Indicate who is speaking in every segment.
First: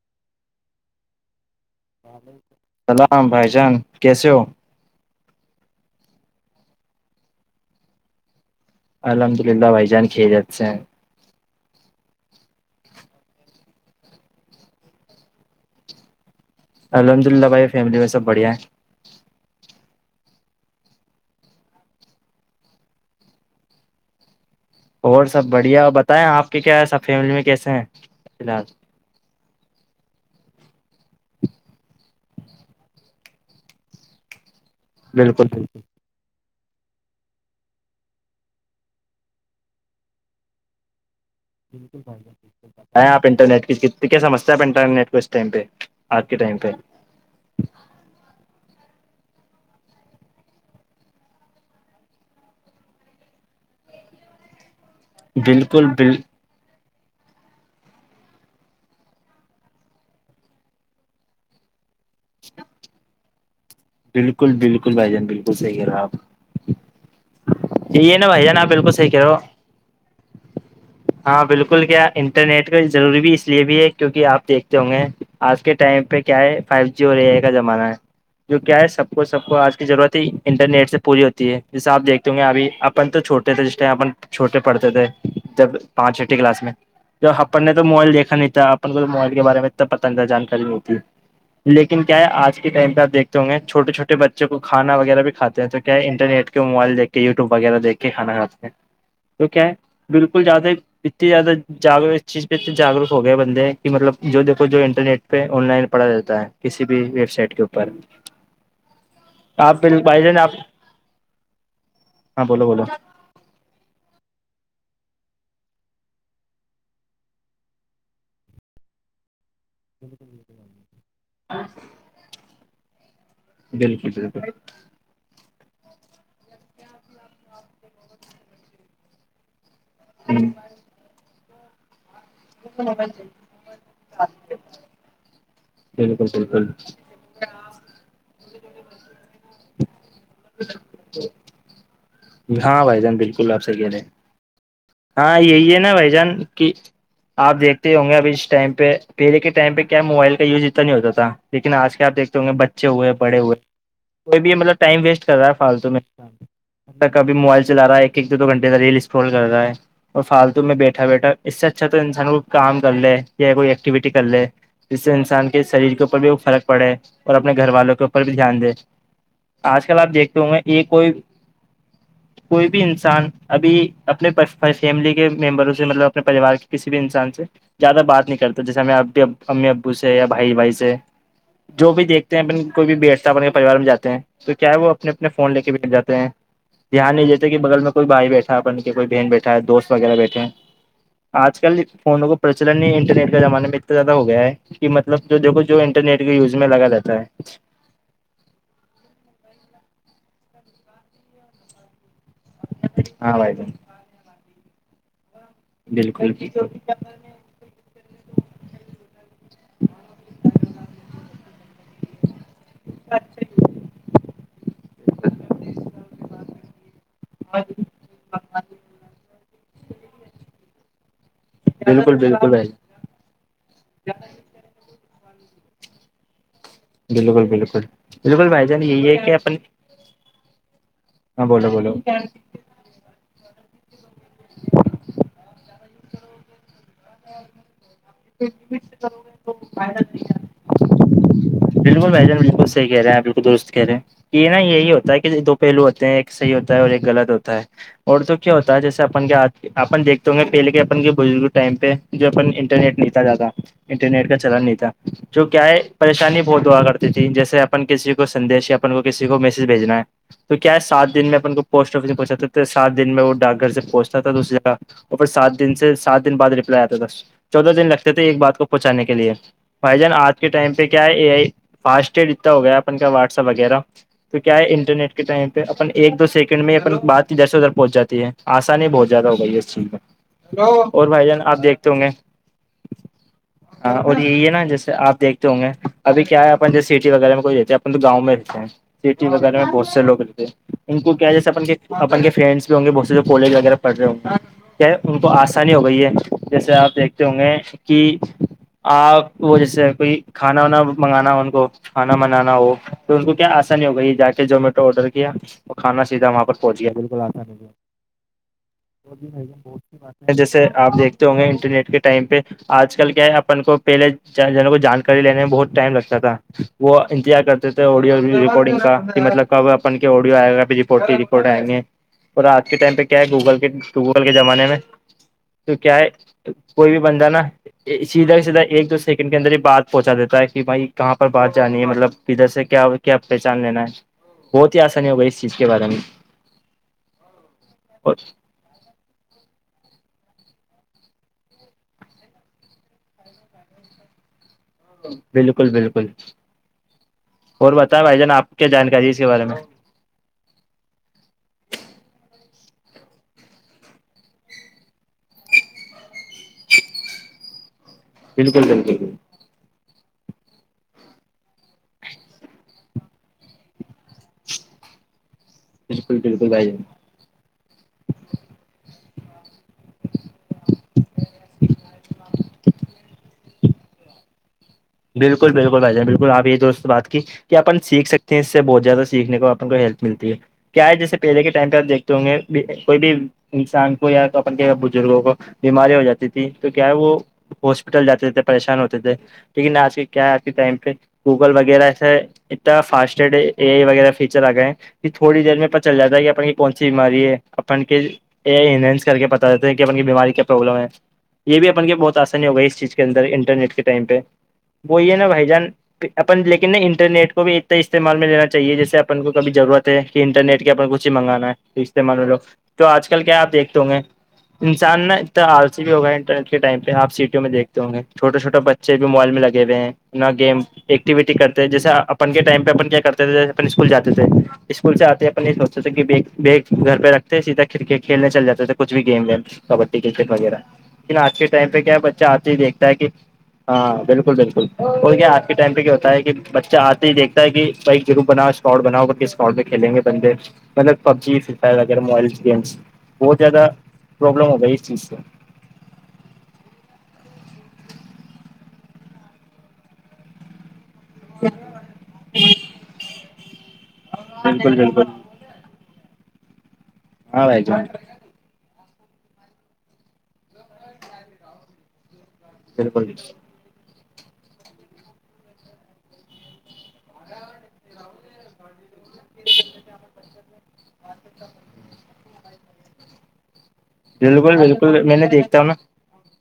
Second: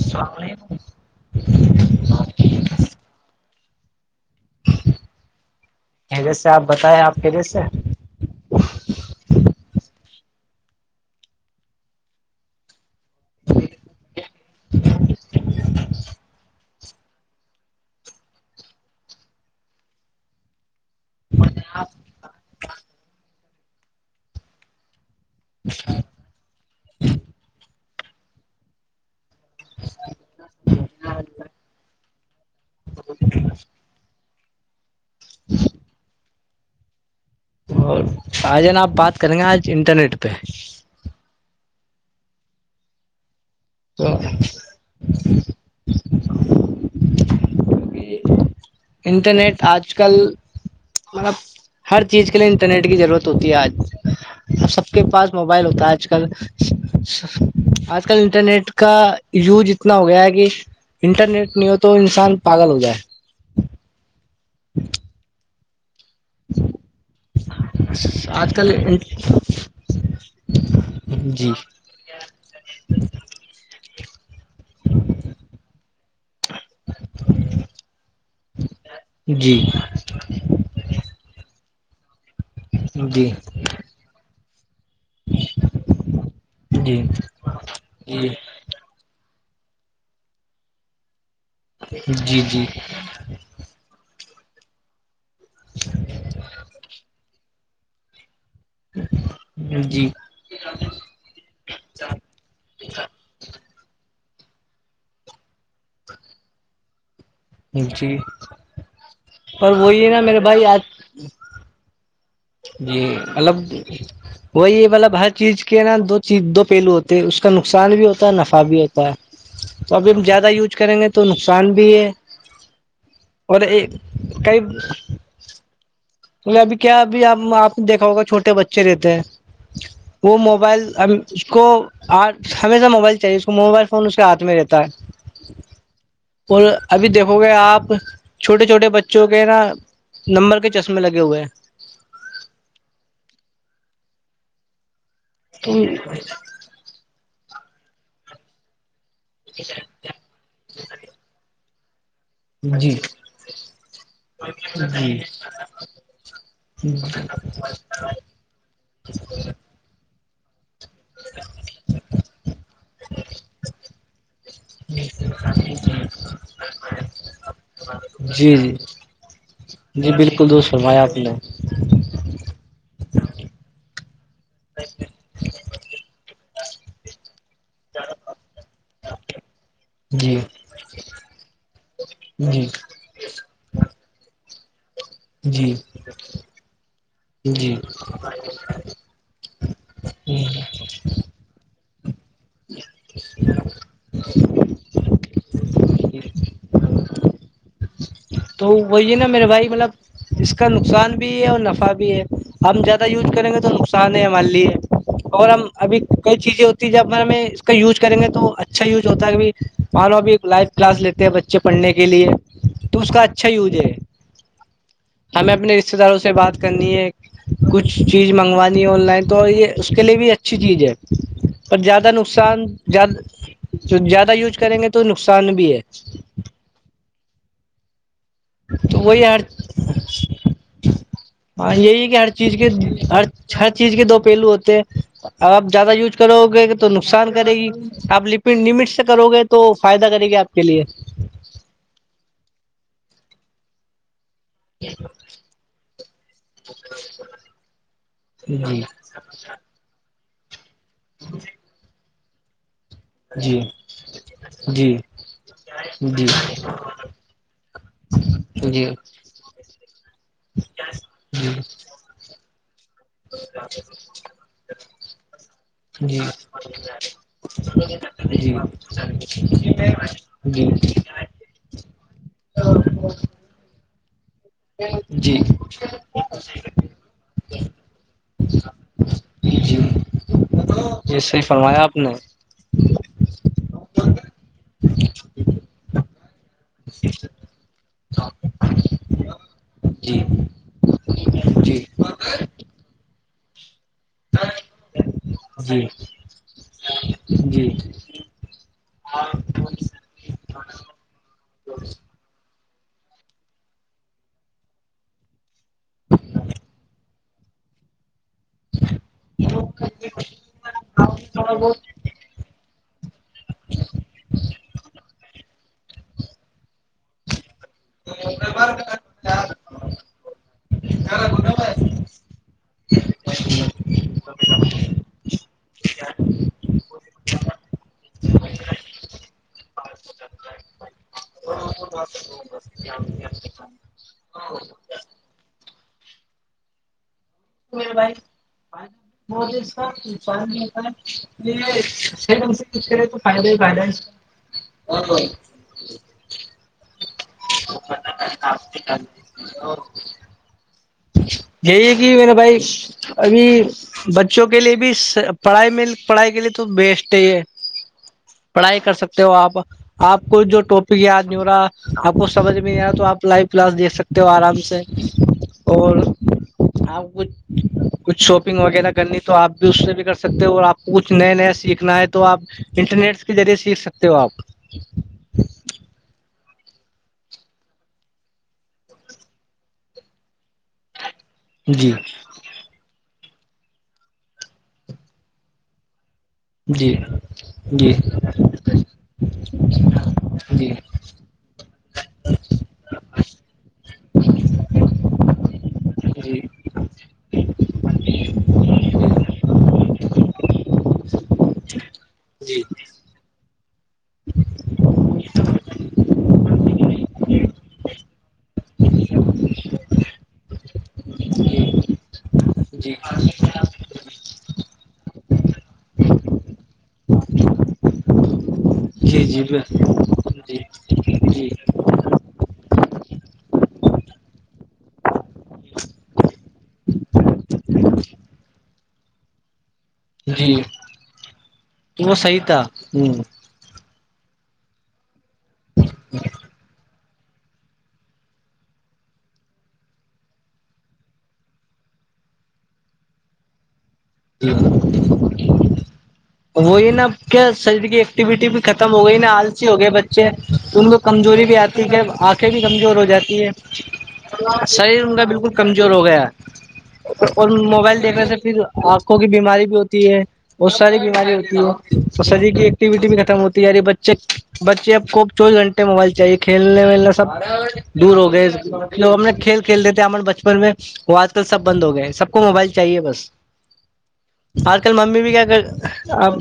Speaker 1: السلام علیکم
Speaker 2: ولیکم السلام بھائی جان کیسے ہو
Speaker 1: کی جیس سے آپ بتائیں آپ کی جیس سے
Speaker 2: الحمد للہ بھائی جان خیریت سے ہیں
Speaker 1: [unintelligible]
Speaker 2: الحمد للہ بھائی فیملی میں سب بڑھیا ہے اور سب بڑھیا اور بتائیں آپ کے کیا ہے سب فیملی میں کیسے ہیں فی الحال ملکن
Speaker 1: اور آ جانا آپ بات کریں گے آج انٹرنیٹ پہ
Speaker 2: یں آپ انٹرنیٹ کی
Speaker 1: تو
Speaker 2: کتنی کیا سمسیا ہے انٹرنیٹ کو اس ٹائم پہ آج کے ٹائم پہ [unintelligible]
Speaker 1: انٹرنیٹ آج کل مطلب ہر چیز کے لیے انٹرنیٹ کی ضرورت ہوتی ہے آج اب سب کے پاس موبائل ہوتا
Speaker 2: بالکل
Speaker 1: ہے آج
Speaker 2: بل
Speaker 1: کل آج کل انٹرنیٹ کا یوز اتنا ہو گیا ہے کہ انٹرنیٹ نہیں ہو تو انسان پاگل ہو جائے
Speaker 2: بالکل بالکل بھائی جان بالکل صحیح رہا آپ جی ہے نا بھائی
Speaker 1: آج
Speaker 2: جان آپ
Speaker 1: کل
Speaker 2: بالکل صحیح کہہ رہو ہو ہاں
Speaker 1: جی
Speaker 2: بالکل کیا انٹرنیٹ کا ضروری بھی اس لیے بھی ہے کیونکہ آپ دیکھتے ہوں گے آج کے ٹائم پہ کیا ہے فائیو جی ہو رہی ہے کا زمانہ ہے جو کیا ہے سب کو سب کو
Speaker 1: جی
Speaker 2: آج کی ضرورت ہی انٹرنیٹ سے پوری ہوتی ہے جیسے آپ دیکھتے ہو گے ابھی اپن تو
Speaker 1: جی
Speaker 2: چھوٹے تھے جس ٹائم اپن چھوٹے پڑھتے تھے جب پانچ چھی کلاس میں
Speaker 1: جی جی
Speaker 2: تو اپن نے تو موبائل دیکھا نہیں تھا کو موبائل کے بارے میں انا پتنگہ جانکاری نہیںتی لیکن کیا ہے آج
Speaker 1: جی
Speaker 2: کے ٹائم پ آپ دیکھتے تو چھوے چھوٹے بچوں کو کھانا وغیرہ بھی کھات ہیں تو کیا انرٹ کے موبائل دیک وغیرہ دیک کے کھانا کھاتے ہیں تو کیا ہے
Speaker 1: جی جی
Speaker 2: بالکل زیادہ اتنی زیادہ جا اس چیز پہت جاگروک ہو گئے بند ہیں کہ مطلب جو دیکو جو انرنیٹ پہ آن لائن پڑا جاتا ہے کسی بھی ویب سائٹ [unintelligible] کے اوپر
Speaker 1: جی پر
Speaker 2: آپ ب
Speaker 1: وہی ہے نا
Speaker 2: بائی ج
Speaker 1: میرے
Speaker 2: آپ
Speaker 1: بھائی آج
Speaker 2: ہاں بولو بولو
Speaker 1: جی اللب وہی مطلب ہر چیز کے نا دو چیز دو پہلو ہوتے ہیں اس کا نقصان بھی ہوتا ہے نفع بھی ہوتا تو ابھی ہم زیادہ یوز کریں گے تو نقصان بھی ہے اور یہ
Speaker 2: بالکل بالکل
Speaker 1: کئی بے ابھی کیا ابھیب آپ نے دیکھا ہوگا چھوٹے بچے رہتے ہیں وہ موبائل اس کو ہمیشہ موبائل چاہیے اس کو موبائل فون اس کے ہاتھ میں رہتا ہے
Speaker 2: بالکل
Speaker 1: اور
Speaker 2: بالکل
Speaker 1: ابھی دیکھو گے آپ چھوٹے چھوٹے بچوں کے نا نمبر کے چشمے لگے ہوئے ہیں
Speaker 2: ہاں بھائی جان بالکل آپ سے گہ رہے ہیں ہاں یہی ہے نا بھائی جان کہ آپ دیکھتے ہوں گے ابھی اس ٹائم پہ پہل کے ٹائم پہ کیا موبائل کا یوز اتنا نہیں ہوتا تھا لیکن آج کیا آپیکھ
Speaker 1: ہیں
Speaker 2: بچے
Speaker 1: جی
Speaker 2: ہوئے بڑے ہوئے کوئی بھی مطلب ٹائم
Speaker 1: جی
Speaker 2: ویسٹ کر رہا ہے فالتو اب تکب موبائل چلا رہا ہے ایک دو گھٹے کا ریل انٹال کر رہا ہے اور فالتو میں بیٹھا بیٹھا اس سے اچھا تو انسان کو کام کر لے یا کوئی ایکٹیویٹی کر لے جس سے انسان کے شریر کے اوپر بھی فرق پڑے اور اپنے گھر والوں کے اوپر بھی
Speaker 1: جی
Speaker 2: دھیان دے
Speaker 1: جی
Speaker 2: آج کل
Speaker 1: جی
Speaker 2: آپ دیکھتے
Speaker 1: بالکل
Speaker 2: ہوں گے
Speaker 1: درست
Speaker 2: یہ
Speaker 1: فرمایا
Speaker 2: کوئی
Speaker 1: آپ نے
Speaker 2: کوئی بھی انسان ابھی اپنے پ ہماری فیملی کے ممبروں سے مطلب اپنے پریوار کے کسی بھی انسان سے زیادہ بات نہیں کرتا جیسے ہم میں اپ بھیب امی ابو سے یا
Speaker 1: جی
Speaker 2: بھائی بھائی سے جو بھی دیکھتے ہیں
Speaker 1: جی
Speaker 2: اپن کوئی بھی بیٹھ کے پریوار میں جاتے ہیں تو کیا وہ اپنے اپنے فون لے کے
Speaker 1: جی
Speaker 2: بھیٹ جاتے ہیں دھیان نہیں دیتے کہ
Speaker 1: جی
Speaker 2: بگل میں کوئی بھائی بیٹھا اپن کے کوئی بہن بیٹھا بیٹھا دوست وغیرہ بیٹھے ہیں آج کل [unintelligible] فونوں کو پرچلن ہی انٹرنیٹ کے زمانے میں اتنا زیادہ ہو گیا ہے کہ مطلب جو دیکھو جو انٹرنیٹ کے یوز میں لگا جاتا ہے
Speaker 1: تو وہی نا میرے بھائی مطلب اس کا نقصان بھی ہے اور نفع بھی ہے ہم
Speaker 2: ہے
Speaker 1: زیادہ یوز
Speaker 2: ہاں
Speaker 1: کریں
Speaker 2: بھائی
Speaker 1: گے تو
Speaker 2: جان
Speaker 1: نقصان ہے مان لیے اور ہم ابھی
Speaker 2: بالکل
Speaker 1: کئی چیزیں ہوتی ہے جبیں کا یوز کریں گے تو اچھا یوز ہوتا ہے مان لو بھی لائو کلاس لیتے ہیں بچے پڑھنے کے لیے تو اس کا اچھا یوج ہے
Speaker 2: [inaudible]
Speaker 1: ہمیں اپنے رشتتے داروں سے بات کرنی ہے کچھ چیز منگوانی ہے آن لائن تو یہ اس کے لئے بھی اچھی چیز ہے اور
Speaker 2: بالکل
Speaker 1: زیادہ
Speaker 2: بالکل
Speaker 1: نقصان
Speaker 2: بھائی
Speaker 1: زیادہ یوز کریں گے تو نقصان بھی ہے
Speaker 2: بالکل بالکل بالکل بھائی جان
Speaker 1: تو
Speaker 2: یہی ہے
Speaker 1: وہی
Speaker 2: کہ
Speaker 1: ہر
Speaker 2: اپن
Speaker 1: ہاں یہی کہ ہر چیز کے ہر ہر چیز کے دو پہلو ہوتے ہیں اب آپ زیادہ یوز کرو گے تو نقصان کرے گی آپ لپڈ نمٹ سے کرو گے تو فائدہ کرے گی آپ کے لیے
Speaker 2: بالکل بھائی جان بالکلحہے ہیں بالکل درست کہہے ہیں یہ نا یہی ہوتا ہے کہ دو پہلو ہوتے ہیں ایک صحی ہوتا ہے اور ایک غلط ہوتا ہے اور تو کیا ہوتا ہے
Speaker 1: جی
Speaker 2: جیسے کےھ اپن دیکھتے گے پہلے کے اپن کے بزرگ ٹائم پہ جو اپن انٹرنیٹ نہیںتا جاتا
Speaker 1: جی
Speaker 2: انٹرنیٹ کا چلن نہیں تھا
Speaker 1: جی
Speaker 2: جو کیا ہے
Speaker 1: جی
Speaker 2: پریشانی بہت ہوا کرتی تھی جیسے اپن کسی کو سندیش یا
Speaker 1: جی
Speaker 2: اپن کو کسی کو میسج بھیجنا ہے تو کیا ہے سات دن میں اپن
Speaker 1: جی
Speaker 2: کو پوسٹ سے پوچھا تھا سات دن میں وہ ڈاک گھر سے پہنچتا تھا دوسری جگہ اور پھر سات دن سے
Speaker 1: جی
Speaker 2: سات دن بد ریپلائی آتا س چودہ دن لگتے تھے ایک بات کو پہنچانے کے لیے بھائی جان آج کے
Speaker 1: جی
Speaker 2: ٹائم پہ کیا ہے یہ فاسٹٹیگ اتنا ہو گیا اپن کا واٹسپ وغیرہ تو کیا ہے انٹرنیٹ کے
Speaker 1: جی
Speaker 2: ٹائم پہ اپن ایک دو سیکنڈ میں اپ بات ادھر سے ادھر پہنچ جاتی ہے آسانی بہت زیادہ ہوگئی اس
Speaker 1: جی
Speaker 2: چیز میں اور
Speaker 1: جی
Speaker 2: بھائی جان
Speaker 1: صحیح
Speaker 2: آپ
Speaker 1: فرمایا
Speaker 2: دیکھتے ہوں گے
Speaker 1: نے
Speaker 2: [unintelligible] ہاں اور یہی ہے نا جیس آپ دیکتے ہوں گے ابھی کیا ہے اپن جی سٹی وغیرہ میں کوئی رہتا ہے اپن تو گاؤں میں رہتے ہیں سٹی وغیرہ میں بہت سے
Speaker 1: جی
Speaker 2: لوگ رہتے ہیں ان کو کیا جیسے اپن
Speaker 1: جی
Speaker 2: اپن کے فرینڈس بھی ہوں گے بہت سے کالج وغیرہ پڑ رہے ہوں گے کیا ان کو آسانی ہو
Speaker 1: جی
Speaker 2: گئی ہے جیسے آپ دیکھتے ہوں گے
Speaker 1: جی
Speaker 2: کہ آپ وہ جیسے کوئی کھانا وانا منگانا ہے ان کو کھانا بنانا ہو تو ان کو کیا آسانی ہو گئی جا کے جومیٹو آرڈر کیا وہ کانا سیدھا وہاں پر پہنچ گیا بالکل آتا بہت سی باتیں ہیں جیسے آپ دیکھتے ہوں گے انٹرنیٹ کے ٹائم پہ آج کل کیا ہے اپن کو پہلےن کو جانکاری لینے میں بہت ٹائم لگتا تھا وہ انتظار کرتا ےڈیو رپورڈنگ کا کہ مطلب کب اپن کے آڈی آئے گا رپورٹ رپورٹ آئ گے اور آج کے ٹائم پہ کیا ہے گوگل کے گوگل کے زمانے میں تو کیا ہے کوئی بھی بند نا سیدھا سیدھا ایک دو سیکنڈ کے اندر ہی بات پہنچا دیتا ہے کہ بھائی کہاں پر بات جانی ہے مطلب ادھر سے کیا کیا پہچان لینا ہے بہت ہی آسانی ہوگئی اس چیز کے بارے میں
Speaker 1: گڈ بائے
Speaker 2: اور
Speaker 1: م سرن ہوتا یہ سی سےے تو فائدے بلنس
Speaker 2: ج بالکل بالکل اور بتائیں بھائی جان آپ کیا جانکاری اس کے بارے میں
Speaker 1: اور یہی ہے کہ میں نے بھائی ابھی بچوں کے لیے بھی پڑھائی میں پڑھائی کے لیے تو بیسٹ ہے یہ
Speaker 2: بالکل
Speaker 1: پڑھائی کر
Speaker 2: بالکل
Speaker 1: سکتے ہو آپ آپ کو جو ٹاپک یاد نہیں ہو رہا آپ کو سمجھ میں نہیں آ رہا تو آپ لائو کلاس دیکھ سکتے ہو آرام سے اور آپ کچھ
Speaker 2: بچ
Speaker 1: کچھ شاپنگ وغیرہ کرنی تو آپ بھی اس سے بھی کر سکتے ہو اور آپ کو کچھ نیا نیا سیکھنا ہے تو آپ انٹرنیٹ سے کے ذریعے سیکھ سکتے ہو آپ
Speaker 2: بالکل بالکل بھائیان بالکل آپ یہی دوست بات کی کہ آپن سیکھ سکتے ہیں اس سے بہت زیادہ سیکھنے کو اپن کو ہیلپ ملتی ہے کیا ہے جیسے پہے کے ٹم
Speaker 1: جی
Speaker 2: پہپیکھتے ہ گے کوئی بھی انسان کو یا اپن کے بزرگوں کو بیماری ہو جاتی ت تھی تو کیا ہے
Speaker 1: جی
Speaker 2: وہ
Speaker 1: جی
Speaker 2: ہاسپٹل جاتے تھے پریشان ہوتے تھے لیکن آج کے کیا آج کے
Speaker 1: جی
Speaker 2: ٹائم پہ گوگل وغیرہ ایسے اتنا فاسٹڈ ا آئی وغیرہ فیچر آگ ہے کہ تھوڑی دیر میں پت چل جاتا ہے کہ اپن کی کون سی بیماری ہے اپن کے یہ
Speaker 1: جی
Speaker 2: انینس کر کے پتا دیتے کہ بن کی بیماری کیا پروابلم ہے یہ بھی اپن کے بہت آسانی ہوگئی اس چیز کے اندر انٹرنیٹ کے ٹائم پہ وہوئیے نا بھائی جان اپن لیکن ن انٹرنیٹ کو بھی اتنے استعمال میں لینا چاہیے جیسے اپن کو کبھی ضرورت ہے کہ انٹرنیٹ کے اوپر کچھ ہی منگانا ہے استعمال لو تو آج کل کیا آپ دھتے ہوں گے انسان نا اتنا آرسی بھی ہوگا انر ٹائم پہ آپ سیٹیوں میں دیکھتے ہوںے چھوٹا چھوٹا بچے
Speaker 1: جی
Speaker 2: موبائل میں
Speaker 1: جی جی
Speaker 2: لگے ہوئے ہیں ن گیم ایکٹیویٹی کرتے ہیں جیسے آپ اپن کے ٹائ پہ اپن کیا کرتے تھے اپن اسکول جاتے تھے اسکول سے آتے اپن یہ سوچتے تھے کہ گھر پہ رکھتے سیدھا کرکٹ کھیلنے چل جاتے تھے کچھ بھی گیم ویم کبڈی کرکٹ وغیرہ لیکن آج کے ٹائم پہ کیا ہے
Speaker 1: وہ
Speaker 2: بچہ
Speaker 1: صحیح
Speaker 2: آتے ہی
Speaker 1: تھا
Speaker 2: دیکھتا ہے کہ ہاں بالکل بالکل بول کیا آج کے ٹائم پہ کیا ہوتا ہے کہ بچہ آج یہ دیکتا ہے کہ بائی گروپ بناؤ اسکارڈ بناؤ ب ک اسکارڈ میں کھیلیں گے بندے مطلب پب جیتا ویرہ موبائل گیمس بہت زیادہ پرابلم
Speaker 1: ج
Speaker 2: ہو گئی اس چیز سے
Speaker 1: وہی نا کیا شریر کی ایکٹیویٹی بھی ختم ہو گئی نا آلسی ہو گئے بچے ان کو کمزوری بھی آتی ہے آنکھیں بھی کمزور ہو جاتی ہے شریر ان کا بالکل کمزور ہو گیا
Speaker 2: ہاں
Speaker 1: اور
Speaker 2: بھائی جان
Speaker 1: موبائل دیکھنے سے پھر آنکھوں کی بیماری بھی ہوتی ہے بہت ساری بیماری ہوتی ہے اور شریر کی ایکٹیویٹی
Speaker 2: بالکل
Speaker 1: بھی ختم ہوتی تیے بچے بچے آپ کو چوبیس گھنٹے موبائل چاہیے کھیلنے ولنے سب دور ہو گئے لو ہمنے کھیل کھیلتے تھے ہمنے بچپن میں وہ آج کل سب بند ہو گئے سب کو موبائل چاہیے بس
Speaker 2: بالکل
Speaker 1: آج کل
Speaker 2: بالکل میں
Speaker 1: ممی
Speaker 2: نے
Speaker 1: بھی کیا
Speaker 2: دیکھتا ہوں نا
Speaker 1: اب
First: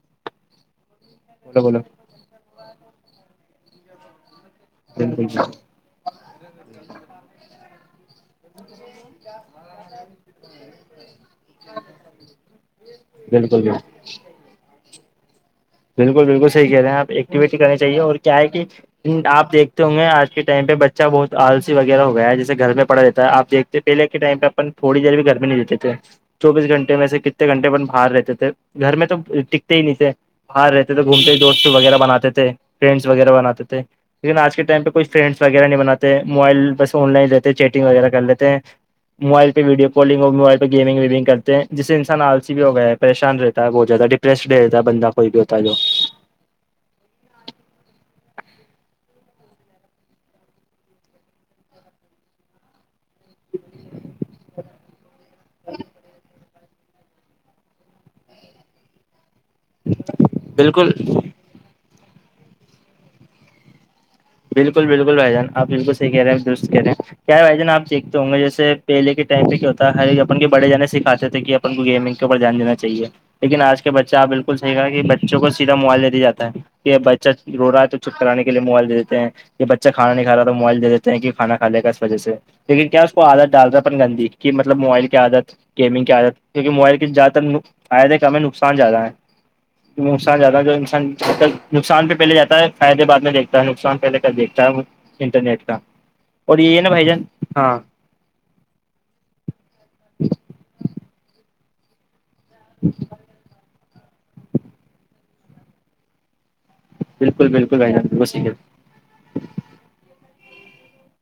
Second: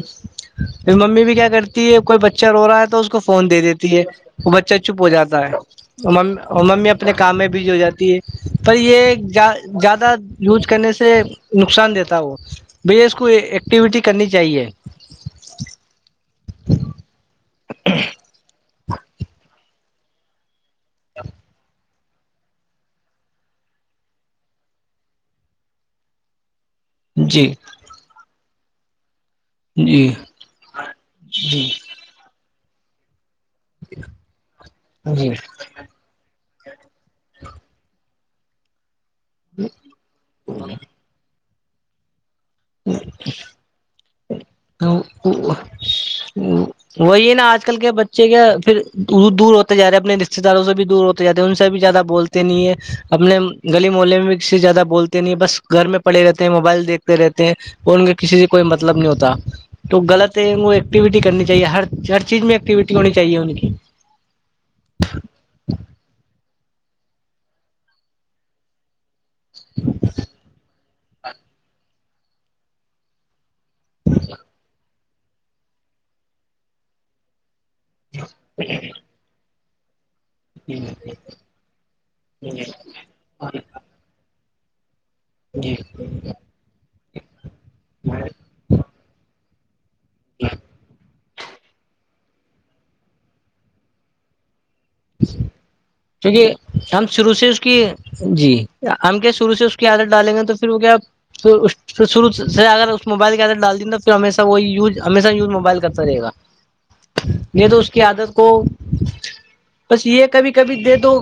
Speaker 1: ممی بھی کیا
Speaker 2: بولو بولو
Speaker 1: کرتی ہے کوئی بچہ رو رہا ہے تو اس کو فون دے دیتی ہے وہ بچہ چپ ہو
Speaker 2: بالکل
Speaker 1: جاتا ہے
Speaker 2: بالکل
Speaker 1: ممی اپنے کام میں بھی جو ہو جاتی ہے پر یہ زیادہ یوج کرنے سے نقصان دیتا ہو بھیا اس کو
Speaker 2: بالکل
Speaker 1: ایکٹیویٹی کرنی چاہیے
Speaker 2: بالکل بالکل صحیح کہہ رہے ہیں آپ ایکٹیویٹی کرنی چاہیے اور کیا ہے کہ آپیکھتے ہوں گے آ اس ٹائم پہ بچہ بہت آلسی و ہو گیا ہے جیسے گھر میں پڑا رہتا ہے آپ دھتے پہل کے ٹائم پہ اپن تھوڑی دیر بھی گھر میں نہیں لیتے تھے چوبیس گھنٹے میں سے
Speaker 1: جی
Speaker 2: کتنے گنٹے اپن باہر رہتے تھے گھر میں تو ٹکتے ہی نہیں
Speaker 1: جی
Speaker 2: تھے رہتے تھے گھومتے ہی دوست
Speaker 1: جی
Speaker 2: وغیرہ بناتے تھے فرینڈس وغیرہ بناتے تھے لیکن آج کے ٹائم پ کوئی فرینڈس وغیرہ نہیں بناتے موائل بس فن لائن رہتے ہیں چیٹنگ وغیرہ کر لیتے ہیں موائل پہ ویڈیو کالنگ ہو موبائل پہ گیمنگ ویمنگ کرتے ہیں جس سے انسان آلسی بھی ہو گیا ہے پریشان رہتا ہے بہت جیاہ ڈپریسڈ بھی رہتا ہے بندہ کوئی بھی ہوتا ہے
Speaker 1: جی
Speaker 2: جو
Speaker 1: وہی نا آج کل کے بچے کے پھر دور ہوتے جا رہے ہیں اپنے رشتے داروں سے بھی دور ہوتے جاتے ہیں ان سے بھی زیادہ بولتے نہیں ہے اپنے گلی ملہے میں بھی ک سے زیادہ بولتے نہیں بس گھر میں پڑے رہتے موبائل دیکتے رہتے ہیں اور ان کا کسی سے کوئی مطلب نہیں ہوتا تو غلط ہے وہ
Speaker 2: بالکل
Speaker 1: ایکٹیویٹی کرنی چاہیے ہر ہر چیز میں ایکٹیویٹی ہونی چاہیے ان کی
Speaker 2: بالکل بالکل بھائی جان آ بالکل صحی کہہ رہے ہیں درست کہہ رہے ہیں کیا بھائی جان آ دیکھتے ہوں گے جیس پہلے کے کیا ہوتا ہے ہر ایک اپن کے بڑے جان سکھاتے تھے کہ اپن کو گیمنگ کے اوپر دھیان دینا چاہے لیکن آج کے بچہ آپ بالکل صحیحا کہ بچوں کو سیدا موائلے دیا جات ہے یہ بچہ رو رہا ہے تو چپ کرانے لیے موبائل دے دیتے ہیں یہ بچہ کھانا نہیں کھا موبائلے دیتے ہیں کہ کھا کھاے گا اس وجہ سے لیکن کیا اس کو عادت ڈالتا ہے اپن گی مطلب موبائل کی عادت
Speaker 1: جی
Speaker 2: گیمنگ کی آت کیونکہ موبائل کی زیادہ تر آت ہے
Speaker 1: جی
Speaker 2: کہ ہمیں نقصان زیادہ ہے نقصان جاتدا ہے جو انسان نقصان پہلے جاتا ہے فائدے بعد میں دیکھتا ہے نقصان پہے دیکتا ہوں
Speaker 1: کیونکہ ہم
Speaker 2: جان
Speaker 1: شروع سے اس
Speaker 2: ہاں
Speaker 1: کی جی ہم کیا شروع سے اس کی عادت ڈالیں گے تو پھر وہ کیا شروع ر اگر اس موبائل کے اندر ڈال دین گا پھرمیشہ وہ یز ہمیشہیوز موبائل کرتا رہے گا
Speaker 2: بالکل
Speaker 1: نہیں تو
Speaker 2: بالکل
Speaker 1: اس
Speaker 2: بھائی
Speaker 1: کی
Speaker 2: جان بالکل
Speaker 1: عادت
Speaker 2: صحیح
Speaker 1: کو
Speaker 2: ہے
Speaker 1: بس یہ کبھی کبھی دے تو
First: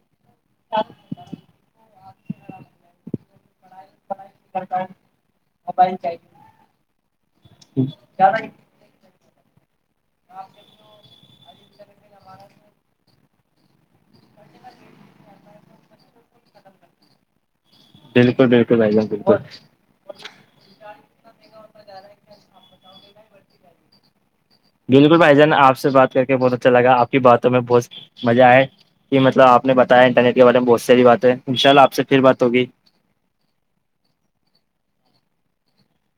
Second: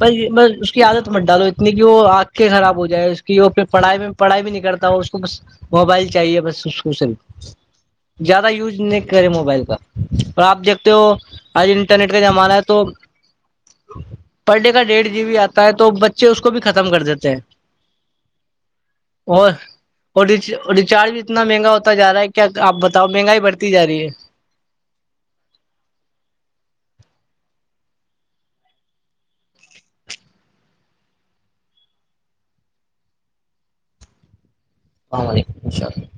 Speaker 1: ب ب اس کی عادت مت ڈالو اتنی کہ وہ خراب ہو جائے کہ پ پڑھائی میں پڑھائی بھی نہیں کرتا اس کو بس موبائل چاہیے بس اس کو صرف زیادہ یوز نہیں کرے موبائل کا اور آپ دیکھتے ہو آج انٹرنیٹ کا زمانہ ہے تو تم پر ڈے کا ڈیھ جی بی آتا ہے تو بچے اس کو بھی ختم کر دیتے ہیں
Speaker 2: بالکل بالکل ب بالکل
Speaker 1: اور اور ریچارج بھی اتنا مہنگا ہوتا جا رہا ہے کیا آپ بتاؤ مہنگائی بڑھتی جا رہی ہے
Speaker 2: بالکل بھائی جان آپ سے بات کر کے بہت اچھا لگا آپ کی باتوں میں بہت مزہ آئے یہ مطلب آپ نے بتایا انٹرنیٹ کے بارے میں بہت ساری باتیں ان شاءلہ آپ سے پھر بات ہوگی
Speaker 1: اللام علیکم السلام